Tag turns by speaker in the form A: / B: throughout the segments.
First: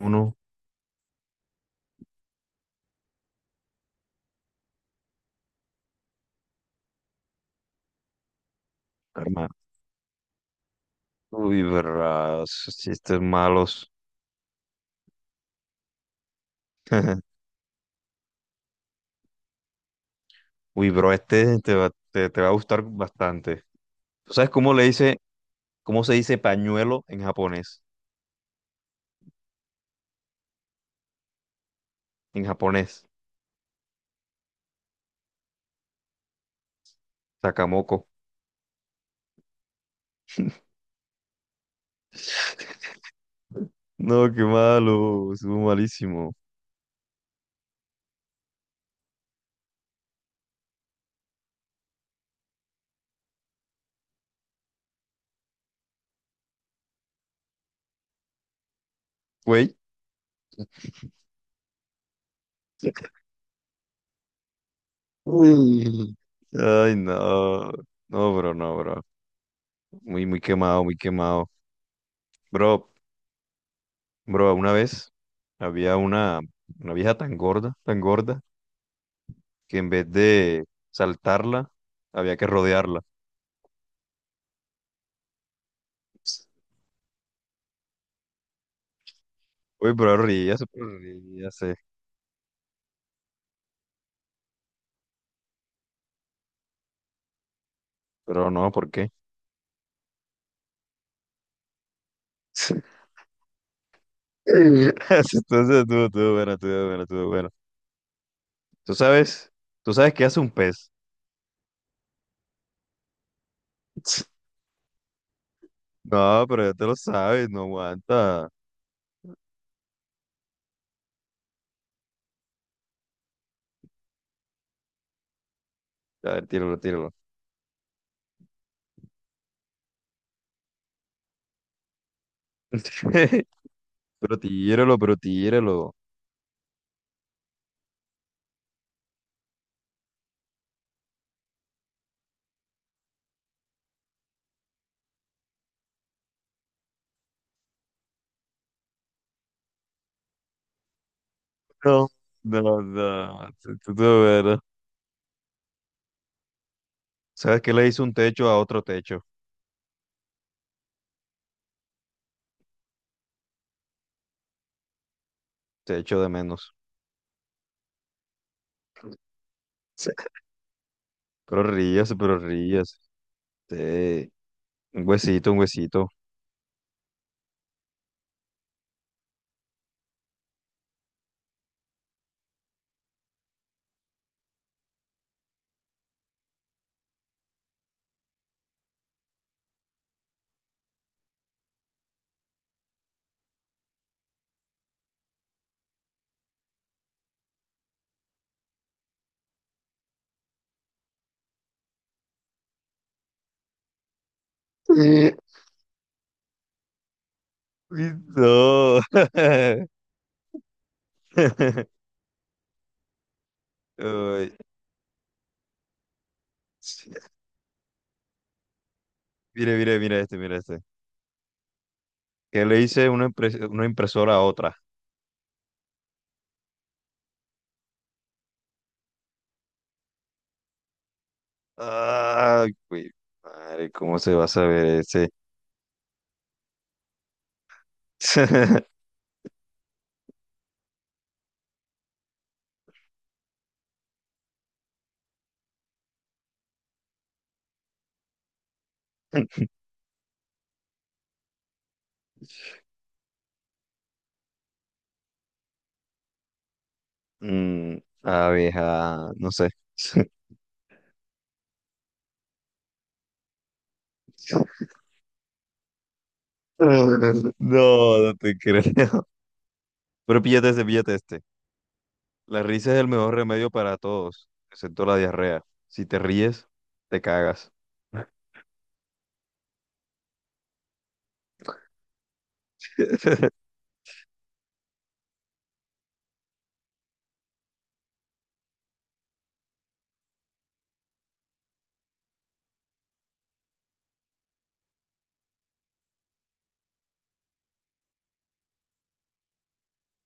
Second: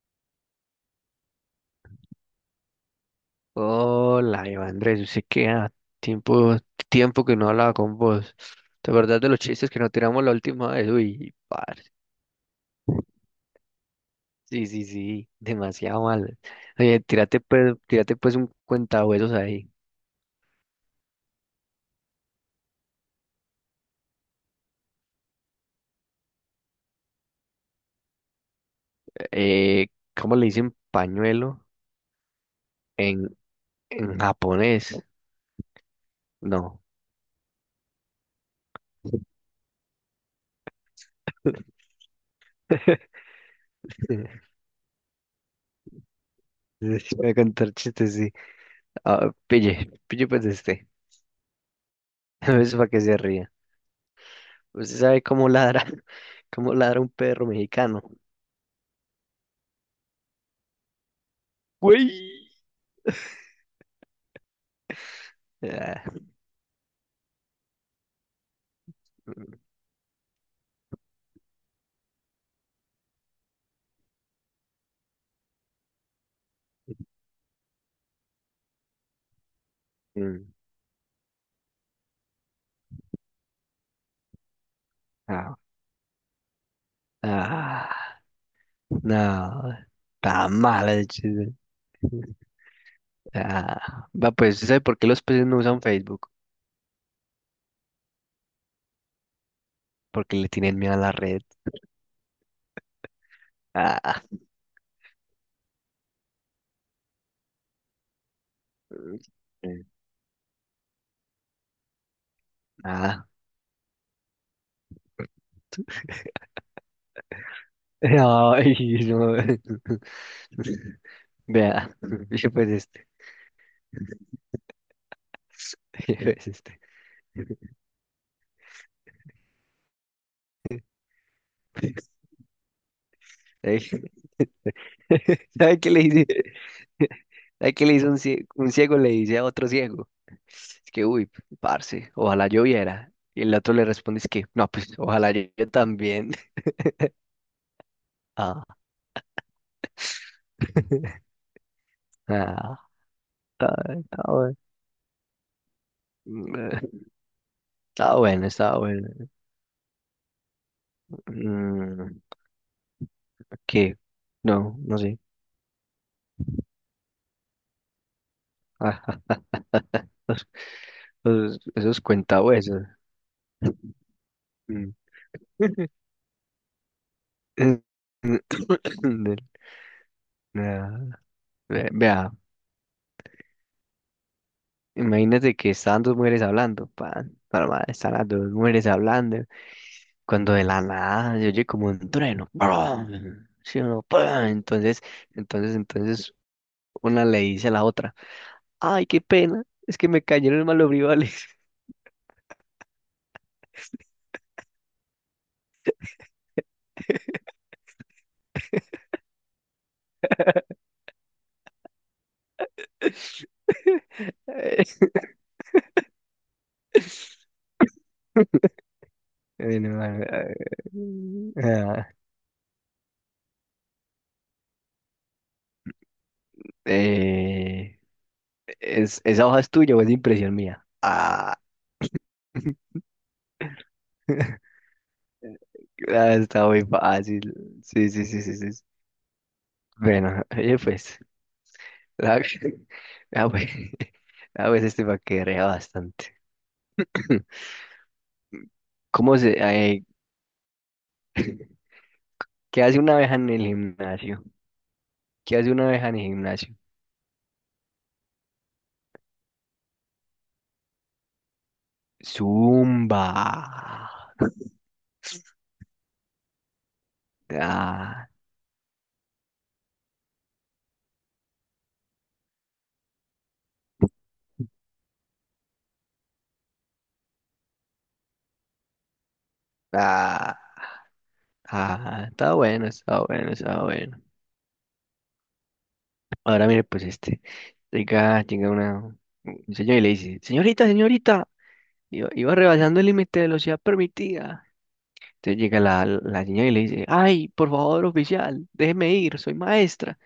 A: Uno,
B: Hola, Iván Andrés, yo sé que tiempo, tiempo que no hablaba con vos. ¿Te acordás de los
A: hermano.
B: chistes que nos tiramos la última vez? Uy,
A: Uy,
B: par.
A: verdad, esos chistes malos.
B: Sí, sí, sí, demasiado mal. Oye, tírate pues un cuentahuesos ahí.
A: Uy, bro, este te va a gustar bastante. ¿Tú sabes cómo le dice, cómo se dice pañuelo en japonés?
B: Eh, ¿Cómo le dicen pañuelo
A: En japonés,
B: en, en japonés? No.
A: sakamoko. No, qué malo, estuvo malísimo.
B: Voy a contar chistes, sí. Ah, pille, pille pues este. Es para que se ría. ¿Usted sabe cómo ladra, cómo ladra un perro mexicano?
A: Güey.
B: Güey. Ah,
A: Uy. Ay, no. No, bro, no, bro. Muy, muy quemado, muy quemado. Bro, bro, una vez había una vieja tan gorda, tan gorda, que en vez
B: mm,
A: de saltarla, había que rodearla.
B: no, ah, no,
A: Uy, pero
B: está
A: ríase,
B: mala
A: pero
B: de
A: ríase.
B: Va, pues, ¿sabe por qué los peces no usan Facebook?
A: Pero no, ¿por qué?
B: Porque le tienen miedo a la red. Ah,
A: Entonces, estuvo bueno, estuvo bueno, estuvo bueno. Tú
B: mm,
A: sabes, tú sabes qué hace un pez.
B: ah.
A: No, pero ya te lo sabes, no aguanta.
B: Ay, no. Vea, yo pues este. Yo
A: A ver,
B: pues
A: tíralo,
B: este.
A: tíralo.
B: Ey.
A: Pero tíralo, pero
B: ¿Sabe qué
A: tíralo.
B: le dice? ¿Sabe qué le dice un ciego? Un ciego le dice a otro ciego. Es que, uy, parce, ojalá lloviera. Y el otro le responde, es que, no, pues, ojalá yo también. Ah,
A: No, no,
B: ah,
A: no.
B: está,
A: Estuvo
B: está bueno.
A: bueno.
B: Mm.
A: ¿Sabes qué le hizo un
B: Está bueno,
A: techo a
B: está
A: otro
B: bueno.
A: techo?
B: Mm. ¿Qué? No, no sé.
A: Techo de menos.
B: Ah, Esos,
A: Pero
B: esos
A: ríase, pero
B: cuentahuesos.
A: ríase. Sí,
B: Mm.
A: un huesito, un huesito.
B: Del- ah, Vea, imagínate que estaban dos mujeres hablando, pan, normal, están las dos mujeres hablando, cuando de la nada se oye como un trueno, ¡prum! Sí, uno, ¡prum! Entonces, una le dice a la otra, ay, qué pena, es que me cayeron mal los brivales.
A: Eh, Uy, no. Uy, sí. Mire, mire,
B: No,
A: mira este, mira este.
B: ah,
A: ¿Qué le dice una impresora a otra?
B: eh, es, esa hoja es tuya o es impresión mía. Ah,
A: Ay, güey, madre, ¿cómo se va a saber ese?
B: ah, está muy fácil. Sí, sí, sí, sí, sí. Bueno, oye, pues. Ah, ah, pues, ah, pues este paquetea bastante. ¿Cómo se, eh, ¿qué hace una abeja en el gimnasio? ¿Qué hace una abeja en el gimnasio?
A: Mm, abeja, no sé.
B: Zumba.
A: No,
B: Ah,
A: no te creo. Pero píllate este, píllate este. La risa es el mejor remedio para todos, excepto la diarrea. Si te ríes, te cagas.
B: ah, ah, está bueno, está bueno, está bueno. Ahora mire, pues este, llega una, un señor y le dice, señorita, señorita, iba rebasando el límite de velocidad permitida. Entonces llega la, la señora y le dice, ay, por favor, oficial, déjeme ir, soy maestra.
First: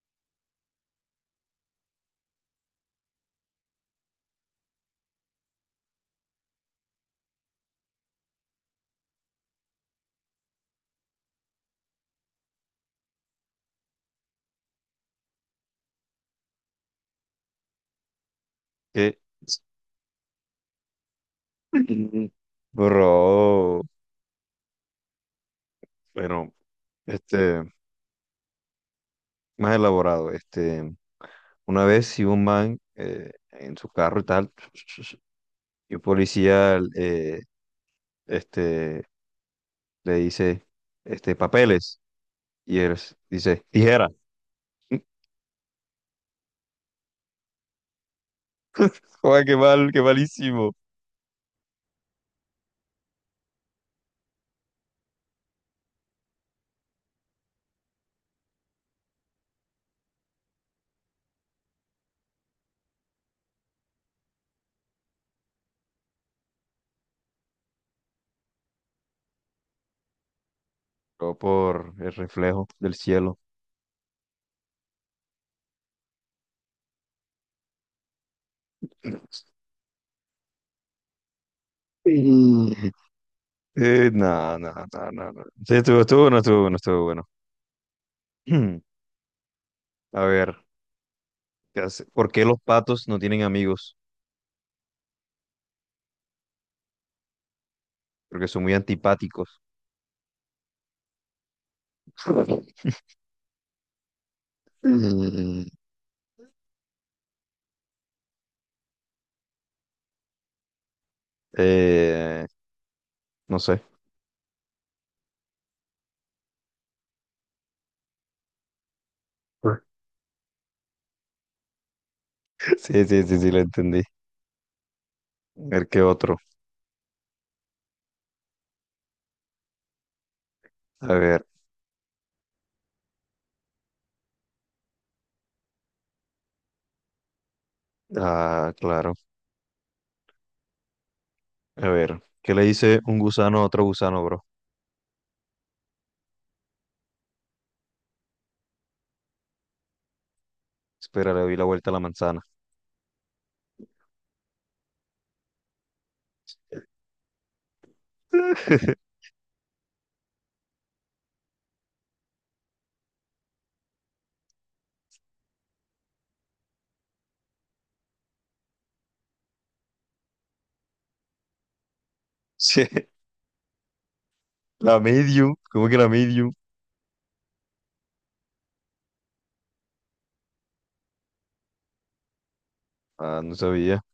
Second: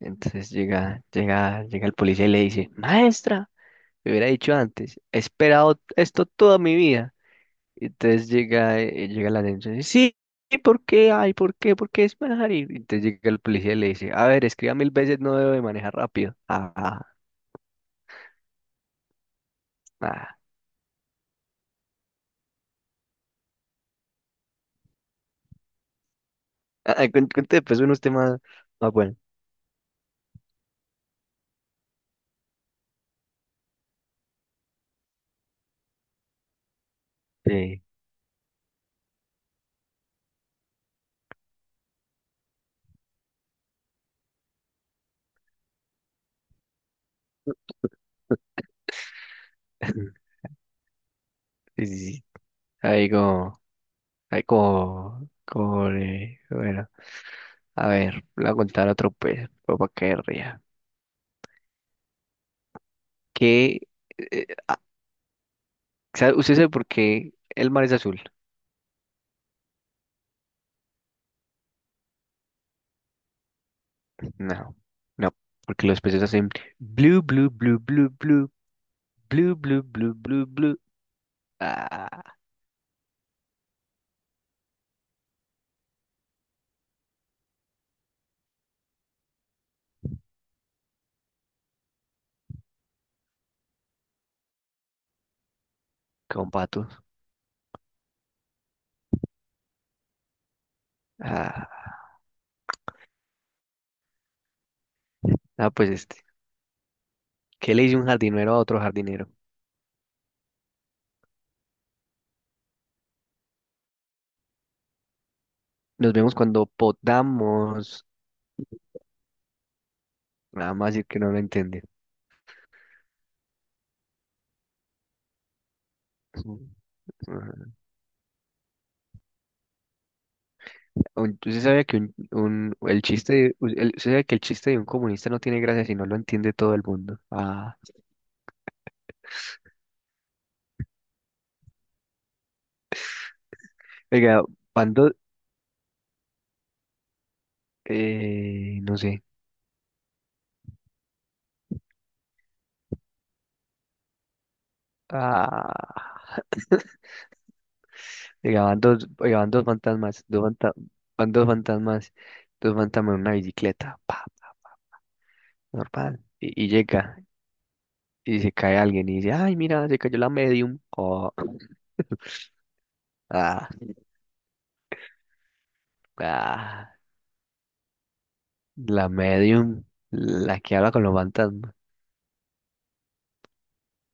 B: Entonces llega el policía y le dice, maestra, me hubiera dicho antes, he esperado esto toda mi vida. Y entonces llega, llega la denuncia y dice, sí, ¿por qué? Ay, ¿por qué? ¿Por qué es manejar? Y entonces llega el policía y le dice, a ver, escriba mil veces, no debo de manejar rápido.
A: Que-
B: Ah.
A: bro, bueno,
B: Ah, cuente
A: este,
B: después unos temas más buenos.
A: más elaborado, este, una vez si un man en su carro y tal, y un policía
B: Sí,
A: este, le dice, este, papeles, y dice, tijera. Joder, qué mal, qué malísimo.
B: sí, sí, sí. Ahí como, ahí como, bueno, a ver, voy a contar otro pues, para que ría. ¿Qué? ¿Usted sabe por qué el mar es azul?
A: Pero por el reflejo del cielo.
B: No, no, porque los peces hacen blue, blue, blue, blue, blue, blue, blue, blue, blue, blue. Ah,
A: Mm. No, no, no, no, no. Sí, no estuvo bueno. A ver. ¿Qué hace? ¿Por qué los patos no tienen amigos?
B: con patos.
A: Porque son muy antipáticos.
B: Ah,
A: Mm,
B: pues este. ¿Qué le dice un jardinero a otro jardinero?
A: eh, no sé.
B: Nos vemos cuando podamos. Nada más decir que no lo entiende.
A: Sí, sí, sí, sí, lo entendí. A ver, ¿qué otro?
B: Ujú.
A: A ver,
B: ¿Usted sabía que un- el chiste de- u- el- usted sabe que el chiste de un comunista no tiene gracia si no lo entiende todo el mundo? Ah,
A: ah, claro. A ver, ¿qué le dice un gusano a otro gusano,
B: oiga,
A: bro?
B: cuando no sé.
A: Espera, le doy la vuelta a la manzana.
B: Ah, llegaban dos fantasmas, dos fantasmas, dos fantasmas en una bicicleta, pa, pa, normal. Y llega, y se cae alguien y dice, ay, mira, se cayó la medium. Oh,
A: Sí,
B: ah,
A: la medium, ¿cómo que la medium?
B: ah, la medium, la que habla con los fantasmas.
A: Ah, no sabía.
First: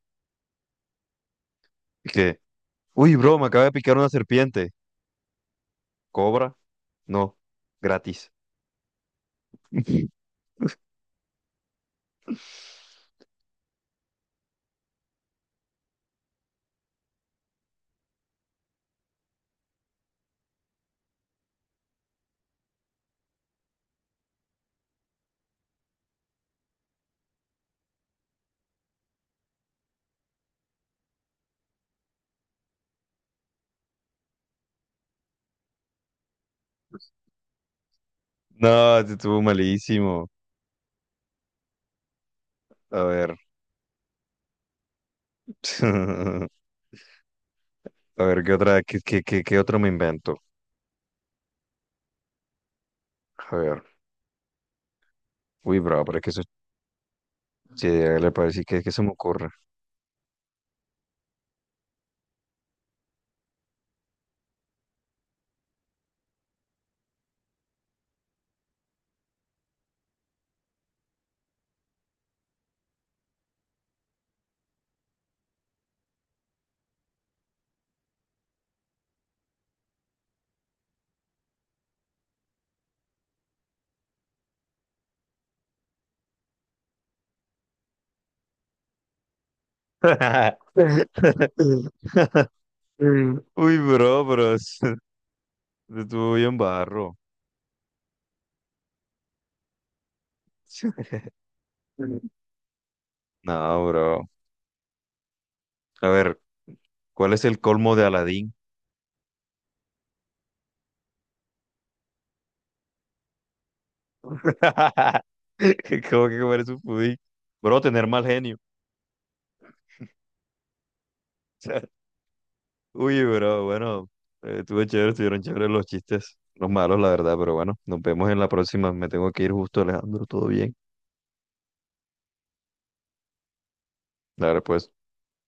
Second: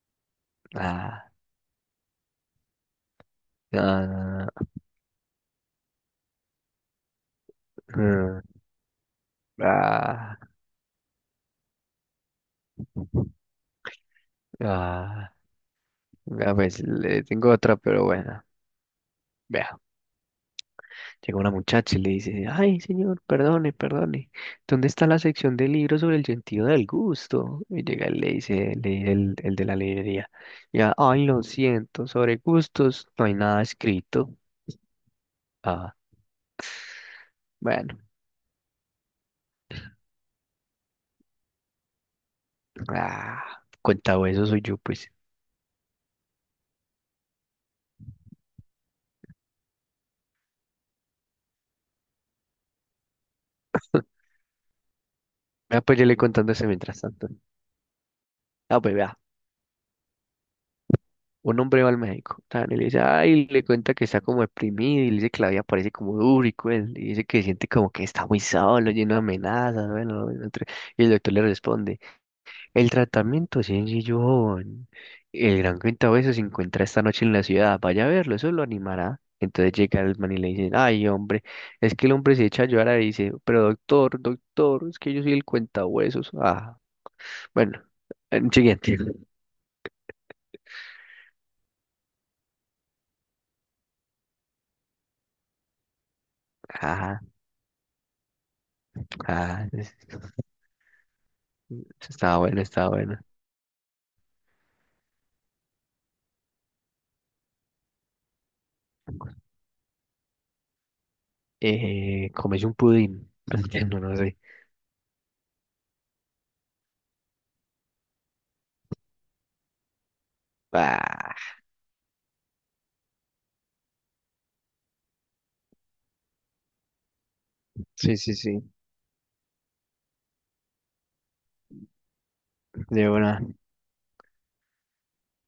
B: Ah,
A: ¿Qué? Uy, bro, me acaba de picar una
B: ah,
A: serpiente. ¿Cobra? No, gratis.
B: ah, ah, ah, ah, pues le tengo otra, pero bueno. Llega una muchacha y le dice, ay, señor, perdone, perdone, ¿dónde está la sección de libros sobre el sentido del gusto? Y llega y le dice el de la librería, ya, ay, lo siento, sobre gustos no hay nada escrito. Ah, bueno,
A: No, este estuvo malísimo. A ver.
B: ah, cuenta eso soy yo, pues.
A: A ver, ¿qué otra, qué, qué, qué, qué otro me invento? A ver. Uy,
B: Ah, pues
A: bro,
B: yo le
A: pero es que eso,
B: contando eso mientras tanto.
A: sí, ¿le parece? Decir
B: Ah,
A: que
B: pues
A: se me
B: vea.
A: ocurre.
B: Un hombre va al médico, tan, y le dice, ay, le cuenta que está como deprimido, y le dice que la vida parece como dura y cruel, y dice que siente como que está muy solo, lleno de amenazas, bueno, no, y el doctor le responde, el tratamiento es sencillo, joven. El gran cuentabesos se encuentra esta noche en la ciudad, vaya a verlo, eso lo animará. Entonces llega el man y le dice, ay, hombre, es que el hombre se echa a llorar y dice, pero doctor, doctor, es que yo soy el cuentahuesos. Ah, bueno, siguiente.
A: Uy, bro, bro, es- estuvo bien barro.
B: Ajá, ajá. Estaba buena, estaba buena.
A: No, bro. A ver, ¿cuál es el colmo de Aladín?
B: Comes un pudín. No, no sé.
A: ¿Cómo que comer su pudín? Bro, tener mal genio.
B: Ah,
A: Uy, bro, bueno, estuvo chévere, estuvieron chéveres los chistes, los malos, la verdad, pero bueno, nos
B: sí,
A: vemos
B: sí,
A: en la
B: sí.
A: próxima. Me tengo que ir justo, Alejandro, todo bien.
B: De una.
A: Dale, pues.